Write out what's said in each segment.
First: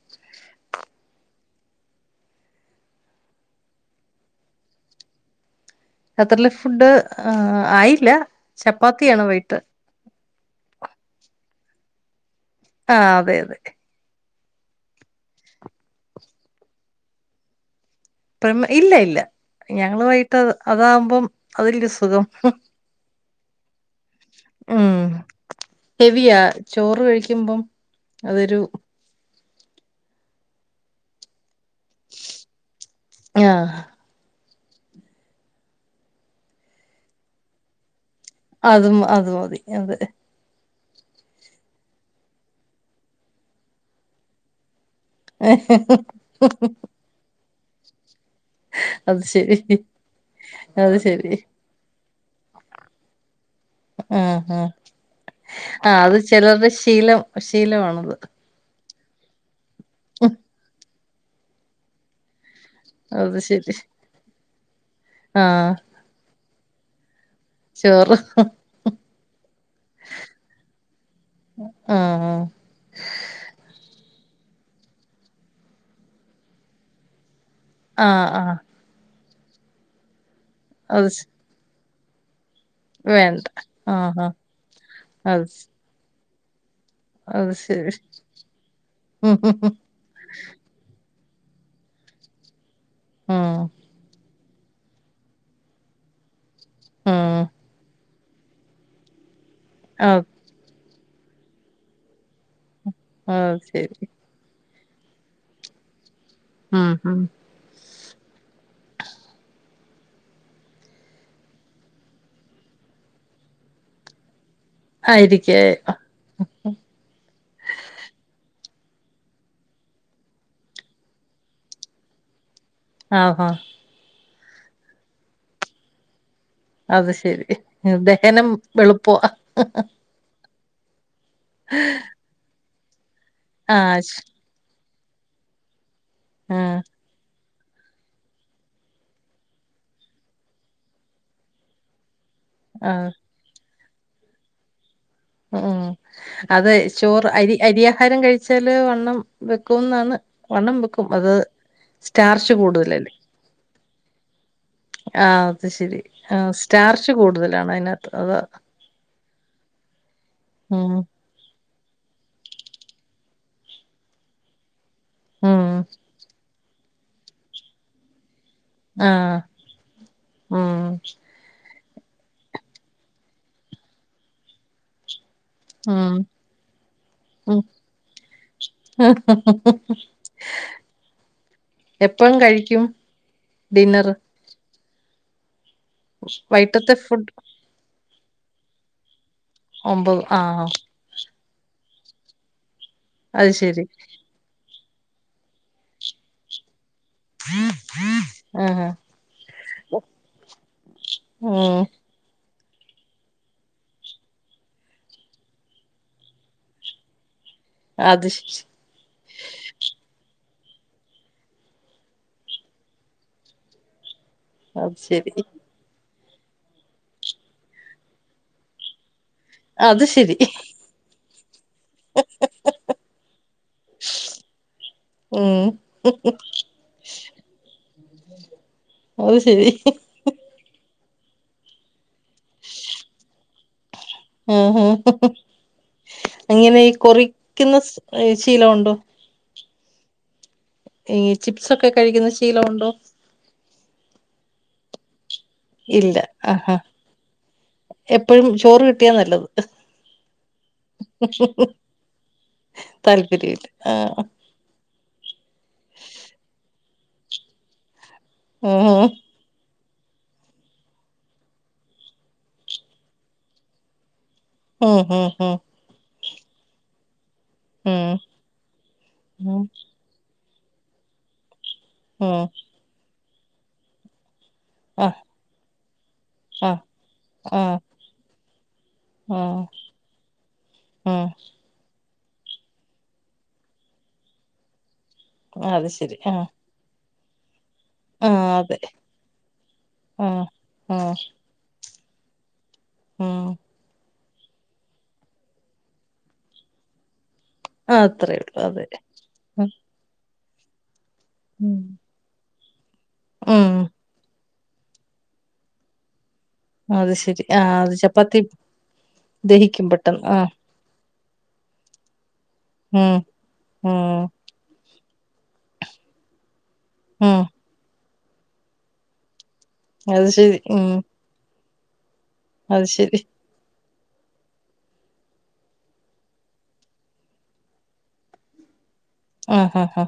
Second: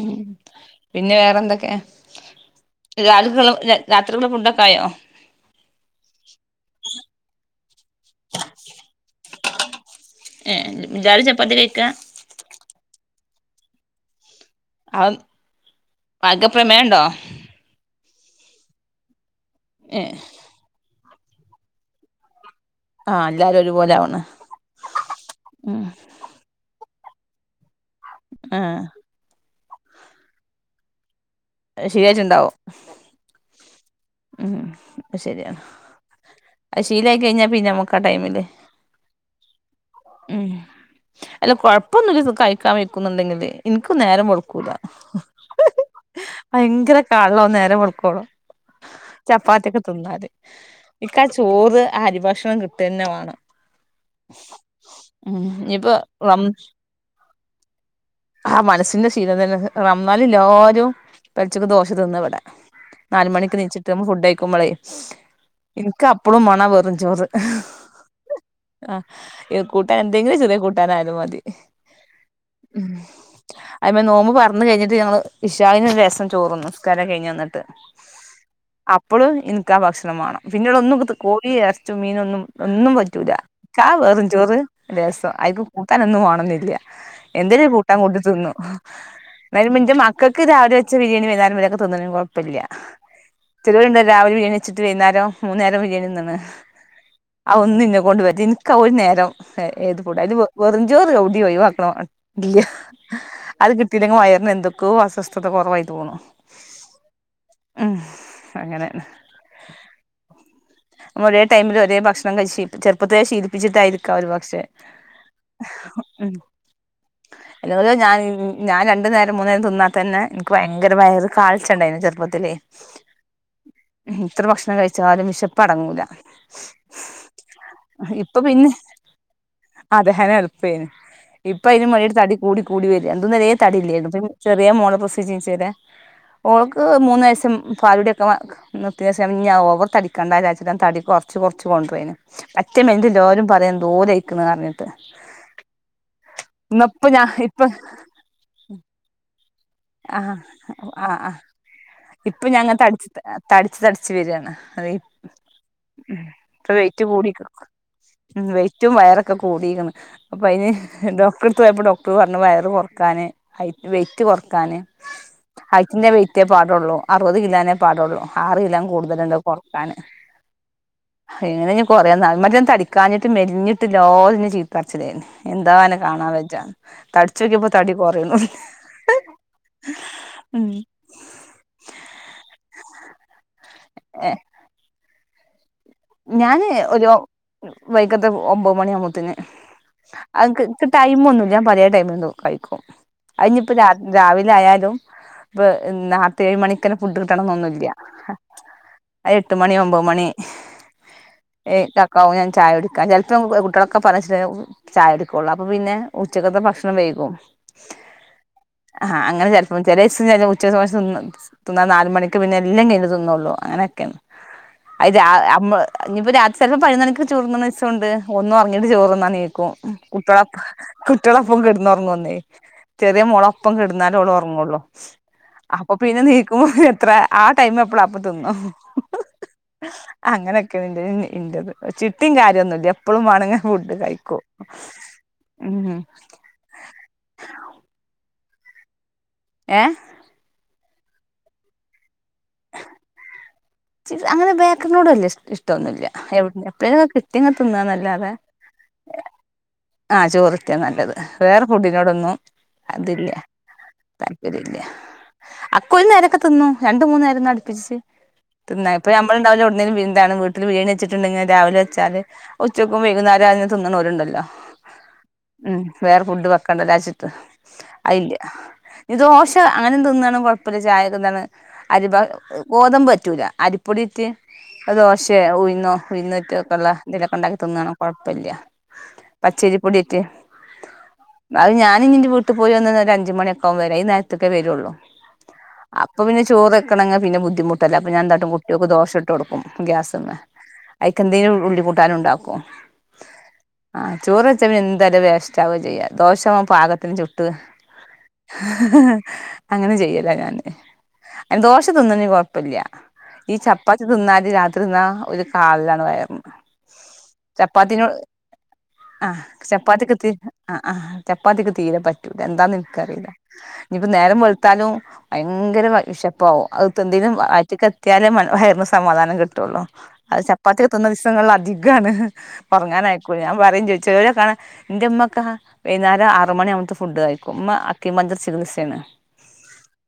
ഉം പിന്നെ വേറെന്തൊക്കെ രാത്കും രാത്രിക്കുള്ള ഫുഡ്‌ഒക്കെ ആയോ രാത്രില ഫുഡ് ആ ആയില്ല ചപ്പാത്തിയാണ് വൈകി ട്ട് ഏ ഇജ്ജാല് ചപ്പാത്തി കയിക്കാ ആ അതെ അതെ അ ആക്ക് പ്രമേയുണ്ടോ പ്രമ ഇല്ല ഇല്ല ഏ ഞങ്ങള് വൈട്ട് അതാ അപ്പം അതില് സുഖം ആ എല്ലാരും ഒരുപോലെ ആവുന്ന് ഉം ഹെവിയാ ചോറ് കഴിക്കുമ്പം അതൊരു ആ ശരിയാച്ചുണ്ടാവോ [unintelligible] ആ ഉം അപ്പ ശരിയാണ് ശീലയി കഴിഞ്ഞാൽ പിന്നെ നമുക്ക് അത് അത് മതി അതെ ഉം അല്ല കൊഴപ്പൊന്നുല്ലത് കയിക്കാൻ വെയ്ക്കുന്നുണ്ടെങ്കില് എനിക്ക് നേരം വഴ്ക്കൂല [inaudible] ഭയങ്കര കാ നേരം വെളുക്കോളൂ അത് ശരി ചപ്പാത്തിയൊക്കെ തിന്നാല് അത് ഇക്കാ ശരി ചോറ് അരിഭ ഭക്ഷണം കിട്ടന്നെ വേണം ഉം ഉം ഉം ആ ഇനിയിപ്പോ അത് റം ചെലോര്ടേ ശീലം ശീലവാണ് ആ മനസ്സിന്സ് ചിരതനസ് റന്നാലില്ലാരും പെൽച്ചെക്ക് ദോഷ തിന്ന വടെ അത് നാല്മണിക്ക് ശരി നീച്ച്ട്ട് ഫുഡയ് കുമളയ് ആ എനിക്ക് അപ്പളും മ ണ വറും ചോറ് ചോറ് [inaudible] എ കൂട്ടാൻ എന്തെങ്കിലും ചെറിയ കൂട്ടാനായാലും മതി ആ ആ അയ് [inaudible] [inaudible] [inaudible] അത് ശ- [unintelligible] [inaudible] വേണ്ട ആ ആ [unintelligible] അത് ശ- [inaudible] [inaudible] അത് ശരി [inaudible] ഉം ഉം [unintelligible] [inaudible] [inaudible] ഉം [inaudible] [inaudible] [unintelligible] ഉം ഉം [inaudible] [inaudible] ഓ [inaudible] [inaudible] [inaudible] ഓ [unintelligible] ശരി [inaudible] [inaudible] ഉം ഉം [inaudible] [inaudible] ഉം [inaudible] [inaudible] ആ ഇത്ര ഭക്ഷണം കഴിച്ചാലും വിശപ്പടങ്ങൂല അത് ശെരി ദഹനം പിന്നെ എളുപ്പവാ [unintelligible] ഇപ്പൊ [unintelligible] കൂടി കൂടി വ ഇതുവരെ ആഹ് ശ് തടില്ലേന്നു ചെറിയ മോൾ പ്ര [unintelligible] ആഹ് ഓൾക്ക് മൂന്ന് വയസും പാലുടിയൊക്കെ നിർത്തിയ സമയം ഞാൻ ഓവർ തടിക്കണ്ടാരാച്ച്ട്ടാൻ തടി കുറച്ച് കുറച്ച് കൊണ്ടോയീനെ ആഹ് [unintelligible] തോലയിക്ക്ണ് പറഞ്ഞിട്ട് ഉം അത് ഇന്നപ്പം ഞാൻ ചോറ് അരി അരിയാഹാരം കഴിച്ചാല് വണ്ണം വെക്കുംന്നാണ് ആ വണ്ണം വെക്കും ആ ആ അത് ഇപ്പൊ സ്റ്റാർച്ച് ഞാങ്ങ തടച്ച് കൂടുതലല്ലേ തട്ച്ച് തട്ച്ച് വരാണ് അത് ആഹ് അത് ശരി ആഹ് ഇപ്പ വൈറ്റ് സ്റ്റാർച്ച് കൂടി കൂടുതലാണ് അതിനകത്ത് അതാ വൈറ്റും വയറൊക്കെ കൂ [unintelligible] അപ്പൊ അതിന് ഉം ഡോക്ടർ പോയപ്പോൾ ഡോക്ടർ പറഞ്ഞു വയറ്കുറക്കാൻ ഹൈറ്റ് വൈറ്റ് കുറ [unintelligible] ഉം ഹൈറ്റ്ന്റെ വൈറ്റേ പാടോള്ളു അറുപത് കലോനേ പാടുള്ളൂ ആറിലോകൂടുതല്ണ്ട് ആഹ് കൊറക്കാൻ ഉം ഇങ്ങനെ കുറേ നാൾ മറ്റേതടിക്കാഞ്ഞിട്ട് മെലിഞ്ഞിട്ട്ല്ലാരും ന്നെ ചീത്ത പറിച്ചലേനി എന്താ അന്നെ ഉം കാണാ വജ്ജാ തടിച്ചോക്ക്യപ്പോ തടി കൊറയണുല്ല എപ്പളും കഴിക്കും ഡിന്നർ ഏഹ് ഞാന് ഒരു ഫുഡ് വൈകത്ത ഒമ്പത് മണിയാവു ഒമ്പത് അ ൻക്ക് ആഹ് ക്ക് ടൈംന്നുല്ല ഞാൻ പലേ ടൈമ ോ അത് അതിഞ്ഞിപ്പ ശെരി രാവിലെ ആയാലും ഇപ്പ [unintelligible] ഫുഡ് കിട്ടണന്നൊന്നുല്ല ആഹ് അത്എട്ട് മണി ഒമ്പത് മണി ഉം തക്കവുംഞാൻ ചായ എടുക്കൻ ചിലപ്പം കുട്ടികളൊക്കെ പറഞ്ഞ ചായ എടുക്കുള്ളൂ അപ്പൊ പിന്നെ ഉച്ചക്കത്തെ ഭക്ഷണം വൈകും അത് ശരി ആഹ അങ്ങനെ ചെലപ്പോ ചെിലസ ഉച്ച സമയം തിന്നാ ൽ നാല മണക്ക് പിന്നെ എല്ലാം കഴിഞ് തിന്നുകള്ളൂ അങ്ങനെയൊക്കെയാണ് അത് ആ അമ്മ ഇനിയിപ്പോ രാത് ചിലപ്പോ പഴിനക്ക ചോർന്നന്ന്ംണ്ട് ഒന്നുംറങ്ങിട്ട് ചോറന്ന അത് ശരി കുട്ടള പ്പം കെടന്ന് ഉറങ്ങന്നേ ചെറിയ മുോള ഒപ്പം കിടുന്നാലുംള ഉറങ്ങള്ളൂ ഉം അപ്പൊ പിന്നെ നീക്കുമ്പോ എത്ര ആ ടൈം എപ്പള അപ്പ തിന്നും അത് ശരി അങ്ങനെ ചിട്ടിയും കാര്യമൊന്നുമ ഇല്ല എപ്പോഴും വണങ്ങെ ഫുഡ് കഴ ആ അങ്ങനെ കൊറിക്കുന്ന ശീലം ഉണ്ടോ ഏ ഈ ചിപ്സക്കൊ കഴിക്കുന്നതുശീലമുണ്ടോ ല്ല അങ്ങനെ ബേക്കറിനോട് വല്യ ഷ് ഇഷ്ടൊന്നുമല്ല ഇല്ല എവ് ആഹാ എപ്പളേം കിട്ട്യാങ്ങ തിന്നന്നല്ലാതെ എപ്പഴും ചോറ് കിട്ടിയാ നല്ലത് ആ ചോറ്ട്ട്യാ നല്ലത് വേറെ ഫുഡ്‌ നോടൊന്നും അതില്ല താല്പര്യല്ല ആഹ് താല്പര്യ ഇല്ല അക്കൊരുനേരൊക്കെ തിന്നും രണ്ട് മൂന്ന് നേരംന്ന് അടിപ്പിച്ചിച്ച് ഉം തിന്ന ഇപ്പൊ ഞമ്മള്ണ്ടാവല്ലോ ന്തും എന്താണ് വീട്ടിൽ ബിരിയാണി വെച്ചിട്ടുണ്ടെങ്കിൽ രാവിലെ വച്ചാല് ഉച്ചയ്ക്കും വൈകുന്നരം അതെന്നെ തിന്ന്ണോരുണ്ടല്ലോ ഉം ഉം ഉം വേറെ ഫുഡ് വെക്കണ്ട രാജി ഉം അയില്ല ഇ ദോശ ഉം അങ്ങനെ എന്തോ ഒന്നാണ് പ്പ ചായൊക്കെന്താണ് അരിപ ഉം ഗോതമ്പ് പറ്റൂല അരിപ്പൊടിയിട്ട് അത് ആഹ് ദോശേ ഉഴ്ന്നോ ഉഴന്നിറ്റ ഒക്കെ ആഹ് ഉള്ള ന്തെലൊക്കെ ഉണ്ടാക്കി ആഹ് തിന്നണം കുഴപ്പമില്ല ആഹ് പച്ചേരിപ്പൊടിട്ട് അത് ഞാൻ അനി ഇന്റെ വീട്ടിൽ പോയി വന്ന് ഒരു അഞ്ച് മണിയൊക്കെവും വരാൻ ഈ നേരത്തേക്കെ വരുള്ളൂ ആഹ് അത് ശരി അപ്പൊ പിന്നെ ആഹ് ചോർക്കണ പിന്നെ ബുദ്ധിമുട്ട് അപ്പൊ ഞാ ആഹ് ന്താട്ടും അതെ കുട്ട്യാൾക്ക് ദോഷ പുട്ട് കൊടുക്കും ഗ്യാസ്ന്ന് ആഹ് ആഹ് അക്കെന്തേം ഉള്ളിട്ട ട്ടാനും ണ്ടാക്കും ഉം ആ ചോറെച്ച എന്തായാലും വേസ്റ്റാവും ചെയ്യ ദോഷാവുമ്പം പാകത്തിന് ചുട്ടും ആഹ് അത്രേയുള്ളൂ അതെ ഉം അങ്ങനെ ചെയ്യല ഞാൻ അയിന് ഉം ദോഷതിന്ന്ന് കൊഴ പല്ല്യ ഈ ഉം ചപ്പാത്തി തിന്നാല് രാ തിന്നാ ഒരു കാളലാണ് വയറിന് അത് ശരി ആഹ്. അത് ചപ്പാത്തിനോട് ചപ്പാത്തി ആഹ് ദഹിക്കും ചപ്പാത്തി പെട്ടെന്ന് കെത്തി ആഹ് അ ആഹ് ചപ്പാത്തിക് തീരെ പ എന്താന്ന് ഉം ഇൻക്കറീല. ഇനിപ്പോ ഉം നേരം വെൾത്താലും ഭയങ്കര വ വെശപ്പാവും അവ് ന്തെനും ഉം അയച്കാ ട്ടിയാലെ മ വയർന് സമാധാനം കിട്ടു റ്ന്നൊ അത് ശരി ചപ്പാതെ ഉം തിന്ന ദിവസ്സങള ധികം ഗാണ് അത് ശരി ഒറങ്ങാനയക്കൊല് ആരെം ചോദിച്ച ഏ കാണ ഇന്റെമ്മൊക്ക വൈന്നേരം ആറ് മണിഅമ്ത്ത ഫുഡ് കഴിക്കും. ഇമ്മ അക്കിമഞ്ചർ ചികിത്സാണ്. ആഹാഹാ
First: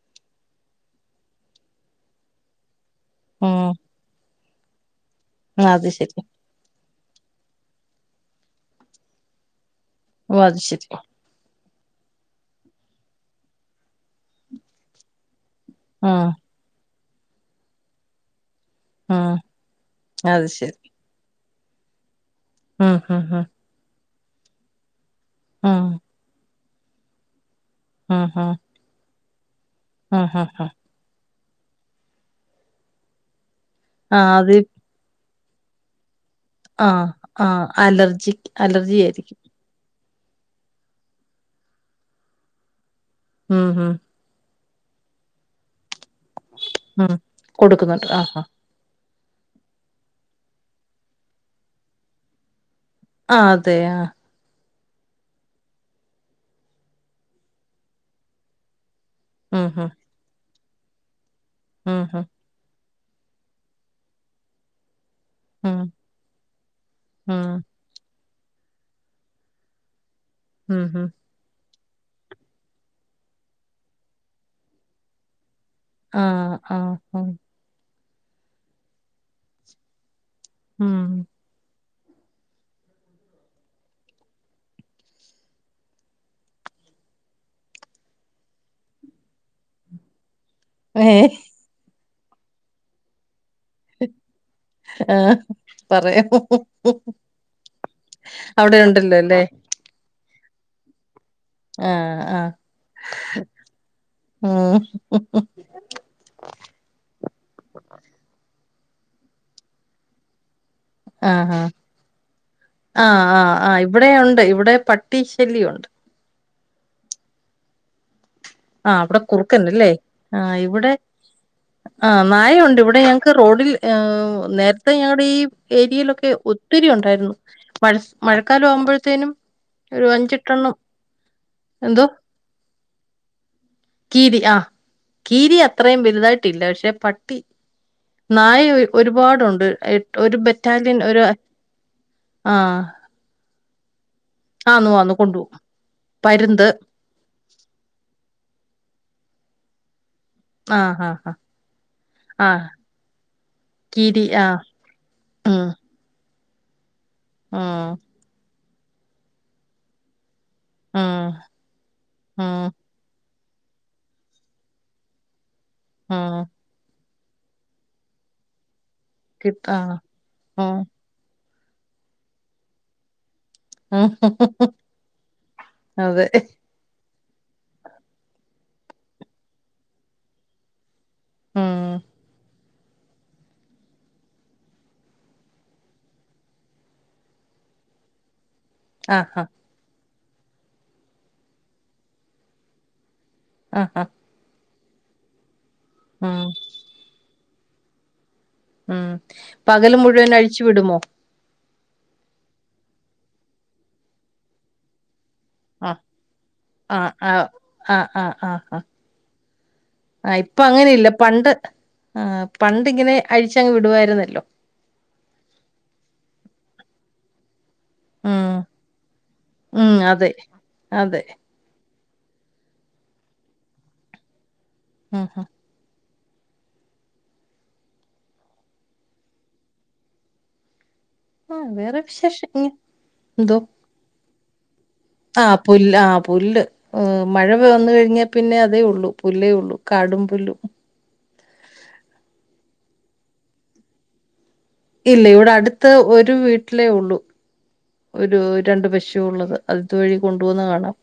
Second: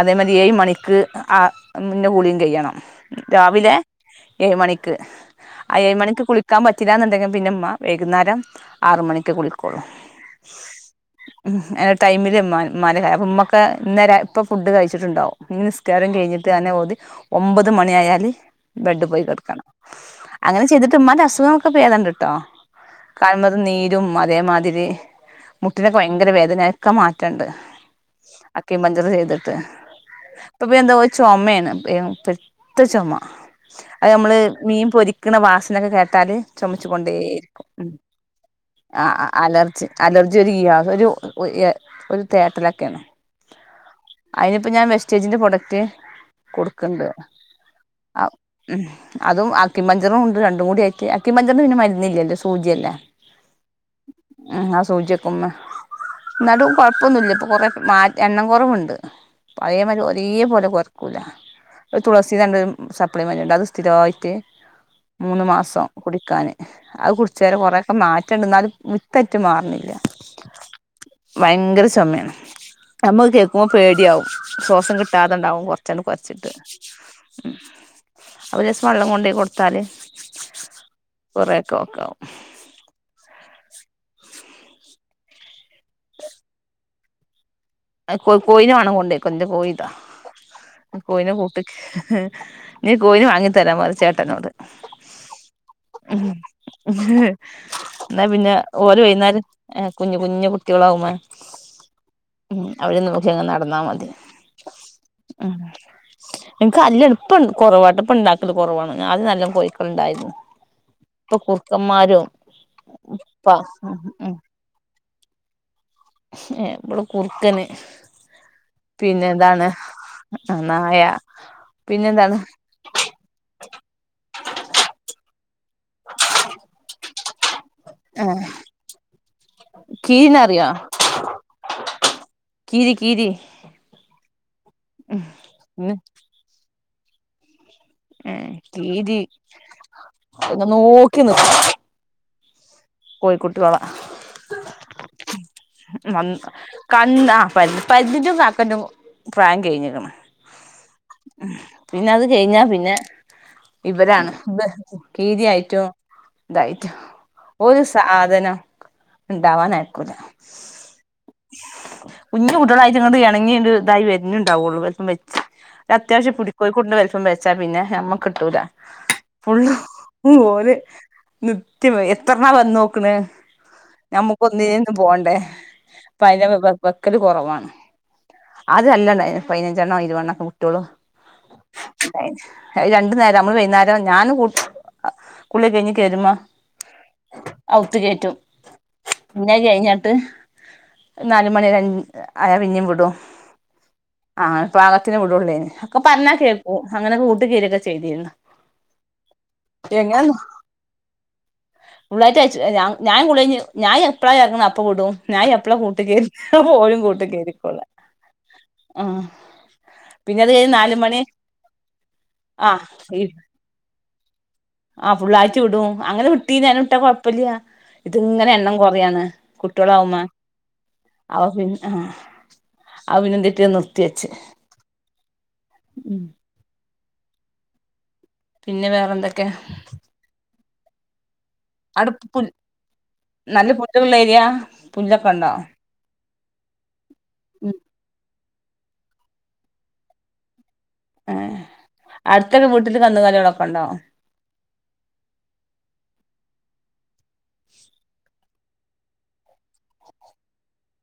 അതേ മതി. ഏഴ് മണിക്ക് ആ മുന്നെ ഉളീ കയ്യണം ഉം രാവിലേ ഏഴ് മണിക്ക് ആ അത് ഏഴ് ശരി മണിക്ക് കുളിക്കാ പ തിരാന്ന്ണ്ടെങ്കി പിന്നമ്മ വൈകുന്നേരം ആറ് മണിക്കെ കുളിക്കൊള്ളു ഓ അത് ശരി ആ ടൈമില് ഇമ്മാ ഇമ്മാനെകാരം. ഇമ്മക്ക് ഇന്നെര ഇപ്പൊ ഫുഡ് കഴിച്ചിട്ട്ണ്ടാവും ഞി നിസ്കാരം ആഹ് കഴിഞ്ഞ്ട്ട് അന്നെ ഓതി ഒമ്പത് മണി ആയാല് ബെഡ് പോയി ആഹ് കെട്ക്കണം. അത് അങ്ങനെ ശരി ചീതിട്ട് മ്മാന്റെ അസുഖം പൊ പേദണ്ട് ട്ടോ ഉം ഉം ഉം കാല്മത്തെ നീരും അ തേമാതിരി മുട്ടിനൊക്കെ വയങ്കര വേദന ക്കെ മാറ്റണ്ട് അക്കിമഞ്ചറ് ചെയ്ദ് തേഹ് ആ ഹാ ഹാ ചൊമേണ് പെ പെരുത്ത ചൊമ അത് ആഹ് ആഹ് നമ്മള് മീൻ പൊരി ക്കുന്ന വാസനൊക്കെ കേട്ടാല് ചുമച്ചു ആ ആ കൊണ്ടേയിരിക്കും ഉം അലർജിക്ക്‌ അലർജി ആ ആയിരിക്കും അലർജി അലർജി ഒരുയാ ഒരു ഏ ഒരു തേട്ടലൊക്കെയാണ് ഉം ഹും അതിനിപ്പോ ഞാൻ വെസ്റ്റേജിന്റെ പ്രോഡക്റ്റ് കൊടുക്ക്‌ണ്ട് ഉം കൊടുക്കുന്നുണ്ട് ആ ആഹ് ആഹ് ഉം അതും അക്കിമഞ്ചറും ഉണ്ട് രണ്ടും കൂടി ആയിട്ട് അക്കിമഞ്ച ന് പിന്നെ മരുന്നില്ലല്ലോ സൂചിയല്ലേ ആ തെ ആ ആ സൂചിക്കുമ എന്നാലും കുഴപ്പൊ ന്നുല്ല ഇപ്പ കുറേക്കെ എണ്ണം കുറവുണ്ട് ഉം പയേമാരി ഒരേ പോലെക്കും പോർക്കൂല ഉം ഒരു ഉം തുളസിന്റെ ണ്ട് സപ്ലൈമെന്റ് അത് സ്ഥിരാ യിട്ട് മൂന്ന് ഉം മാസം കുടിക്കാൻ അത് ഉം കുടിച്ചാ ഉം രെ കുറെ ക്കെ മാറ്റ റ്റണ്ട് എന്നാലും വിത്തറ്റ് മാറണില്ല ഉം ഉം ഭയങ്കര ചൂ ചോമാണ് നമ്മക്ക് കേൾക്കുമ്പോൾ പേടിയാവും സോസം കിട്ടാതണ്ടാവമ്പോ ച്ചാണ്ട് കൊരച്ചിട്ട് ആഹ് ആഹ് ആഹ് അവരേസം വള്ളം കൊണ്ട് കൊടുത്താ ല് ഉം കൊറേ ക്കോ വും ക്കവും [unintelligible] അധ് കോഴി കോഴിനെ വേണങ്കി കൊണ്ടായ്ക്കോ കോയിതാ ഏ കോയിനെ കൂട്ട്ക്ക്‌ നീ കോയിനെ വാങ്ങി തരാൻ പറി ചേട്ടനോട് ആഹ് പറയാമോ എന്നാ പിന്നെ അവിടെ ഓര് ഉണ്ടല്ലോ അല്ലേ വൈന്നാരം കുഞ്ഞ് കുഞ്ഞ് കു ട്ടോളാവുമ്പോ ആ ഉം അവര് നോക്കിയങ്ങ് നടന്നാ മതി ഉം ഉം ഇൻക്ക് അല്ലഎൽപ്പാണ്ട് കുറവാ ട്ട്ടോപ്പ ണ്ടാക്കല് കുറവാണ് അത് നല്ല കോഴക്കള് ഇണ്ടായിരുന്നു ആഹ ആഹ ആ ആ പ ആ ഉം ഇവിടെ ഉണ്ട് ഇവിടെ പ ട്ടീ ശല്യമുണ്ട് ഏ ഇവിടെ കുറക്കന് ആ അവിടെ കുറുക്കണ്ടല്ലേ ആ് ഇവിടെ നായ ആഹ് പിന്നെന്താണ് നായുണ്ട് ഇവിടെ ഞങ്ങക്ക് റോഡിൽ ഏ നേരത്തെ ഞങ്ങടെ ഈ ഏരിയയിലൊക്കെ ഒത്തിരി ഉണ്ടായിരുന്നു മഴ മഴക്കാലം ആവുമ്പോഴത്തേനും ഒരു കീരിന അറിയാ അഞ്ചെട്ടെണ്ണം എന്തോ കീരി കീരി കീരി ആഹ കീരി അത്രയും വലുതായിട്ടില്ല പക്ഷെ പട്ടി ഏ നായ കീരി ഒരുപാടുണ്ട് ഒരു ബറ്റാലിയൻ ഒരു നോക്കി ആഹ കോഴിക്കുട്ടകളെ ആന്ന് കൊണ്ടുപോകും പരുന്ത് [unintelligible] ഫാൻ കഴിഞ്ഞിക്കണ് ആഹ് ആഹ് ആഹ് പിന്നെ അത് കഴിഞ്ഞാ ആഹ് പിന്നെ കീരി ഇവരാണ് ആഹ് ഉം കീരിയായിട്ടും തായിട്ട് ഒരു ഉം സാധനം ഉണ്ടാവാൻ ആയിക്കോട്ടെ ഉം ഉം കുഞ്ഞുകൂട്ടികളായിച്ചങ്ങ ഇണങ്ങിയ ഒരു ഇതായി വരുന്നുണ്ടാവുള്ളൂ പ അത്യാവശ്യ ഉം പുടിക്കോയിക്കൊണ്ട് വെച്ചാ പിന്നെ നമ്മക്ക് കിട്ടൂല കിട്ട ഫുള്ളു ആഹ് ഓരെ ഉം നിത്തയമം [unintelligible] എത്രണാ വന്ന് നോക്കണ് ഉം നമ്മുക്ക് ഒന്നിനിന്നു പോണ്ടേ അതെ പന ഒക്കല് കുറവാണ് അതല്ലാണ്ട പതിനഞ്ചെണ്ണോ ഇരുവെണ്ണണം ഒക്കെ കുട്ടികളൂ ഉം [unintelligible] രണ്ടു നേരം നമ്മള് വൈകുന്നേരം ഞാൻ കുളി കഴിഞ്ഞി കയരുമ അകത്തുകേറ്റും [unintelligible] ആഹ് ആഹ് പിന്നെ അത് കഴിഞ്ഞാൽ പിന്നെ ഒരു നാലുമണി അഞ്ചയാൽ പിന്നെ വിടുമോ ആഹ്ആഹ പാകത്തിന് വിടുള്ളേന് ഒക്കെ പറഞ്ഞാ കേക്കും അങ്ങനെ കട്ട പേരൊക്കെ ചേഞ്ച്‌ ചെയ്തോ ഉം പകല് മുഴുവൻ അഴിച്ചു വിടുമോ പുള്ളള്ളായിട്ട് അയച്ച ഞൻുള്ളി ഞൻ എപ്പോഴാണ് ഇറങ്ങണം അപ്പോൾ കൊണ്ടുപോകും ഞാൻ എപ്പളെ കൂട്ട ആഹ് കേ പോലും ആഹ് കൂട്ട ആഹ് കേരിക്കോള ആഹ് ആഹ് ആഹ് ആഹ് ആ ആഹ് പിന്നെത് ഇപ്പൊ കഴിഞ്ഞഞ് നാല അങ്ങനെയില്ല മണി പണ്ട് ആഹ് ആ പണ്ടിങ്ങനെ അഴിച്ചങ്ങ് വിടുവായിരുന്നല്ലോ ആ ഫുള്ളാഴ്ച്ച വിടും അങ്ങനെ ന്നഞും [unintelligible] ഇ കുഴപ്പില്ല ഇത്ങ്ങനെ ഉം എണ്ണം കൊറയാണ് കുട്ടികള ഉം ആവുന്നേ അതെ അതെ അവ പിന്നെ ആ അവന തട്ടിയ നിർത്തി വച്ച ആഹ് ഹഹ ഉം പിന്നെ വേറെ എന്തൊക്കെ ആഹ് വേറെ അടുപ്പുൻ വിശേഷം ഇങ്ങ എന്തോ നല്ല പുല്ലുള്ള ഏരിയ പുല്ലൊക്കെ ഉണ്ടോ ആഹ് പുല്ല് ആ പുല്ല് മഴ വന്നു കഴിഞ്ഞാ പിന്നെ അതേ ഉള്ളു പുല്ലേ ഉള്ളു കാടും പുല്ലും ഏ അടുത്തൊരു വീട്ടില് കന്നുകാലികളൊക്കെ ഉണ്ടോ ഇല്ല ഇവിടെ അടുത്ത ഒരു വീട്ടിലേ ഉള്ളൂ ഒരു രണ്ട് പശു ഉള്ളത് അതു ഇത് വഴി കൊണ്ട് പോവ്ന്നകാണാം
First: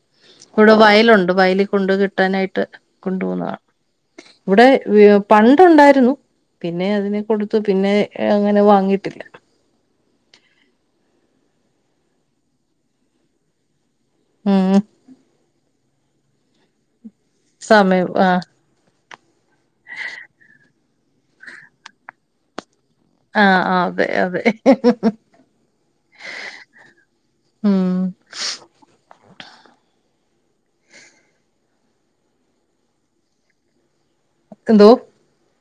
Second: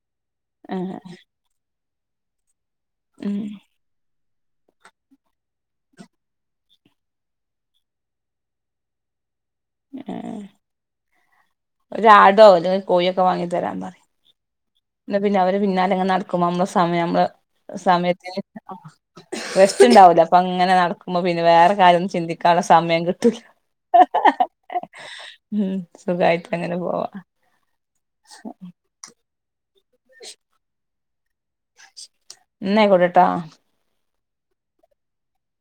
ഇവിടെ ആഹ് വയലുണ്ട് വയലി കൊണ്ട് കെ ട്ടാനായിട്ട് കൊണ്ടു ഉം പോവുന്ന കാണാ ഇവിടെ വി പണ്ട് ഉണ്ടായിരുന്നു പിന്നെ അതിനെ കൊടുത്ത് പിന്നെ അങ്ങനെ വാങ്ങിട്ടില്ല ഏ ഒരാടോ അല്ലെൽ ഒരു കോഴിയൊക്കെ വാങ്ങി തരാൻ പറി ഉം ന്ന പിന്നെ അവ രെ പിന്നാലെ ഇങ്ങെ നടക്കുമ്പോ നമ്മള സമയം നമ്മള് സമയം സമയതിന് ആഹ് ആ സ്‌ട്രസ് ഉണ്ടാവൂല അപ്പംങ്ങനെ നടക്കുമ്പം പിന്നെ വേറെ കാര്യന്നും ചിന്തിക്കാൻള്ള സമയം കിട്ടൂല്ല ആഹ് ആഹ് അതെ അതെ ഊം സുഖായിട്ട് അങ്ങനെ പോവാ ഉം ഇന്നയ്ക്കൊട്ടട്ടാ എന്തോ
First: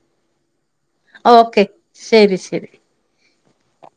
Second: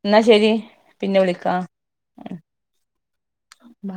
എന്നാ ശരി പിന്നെ ഓക്കെ ശരി ശരി ബാ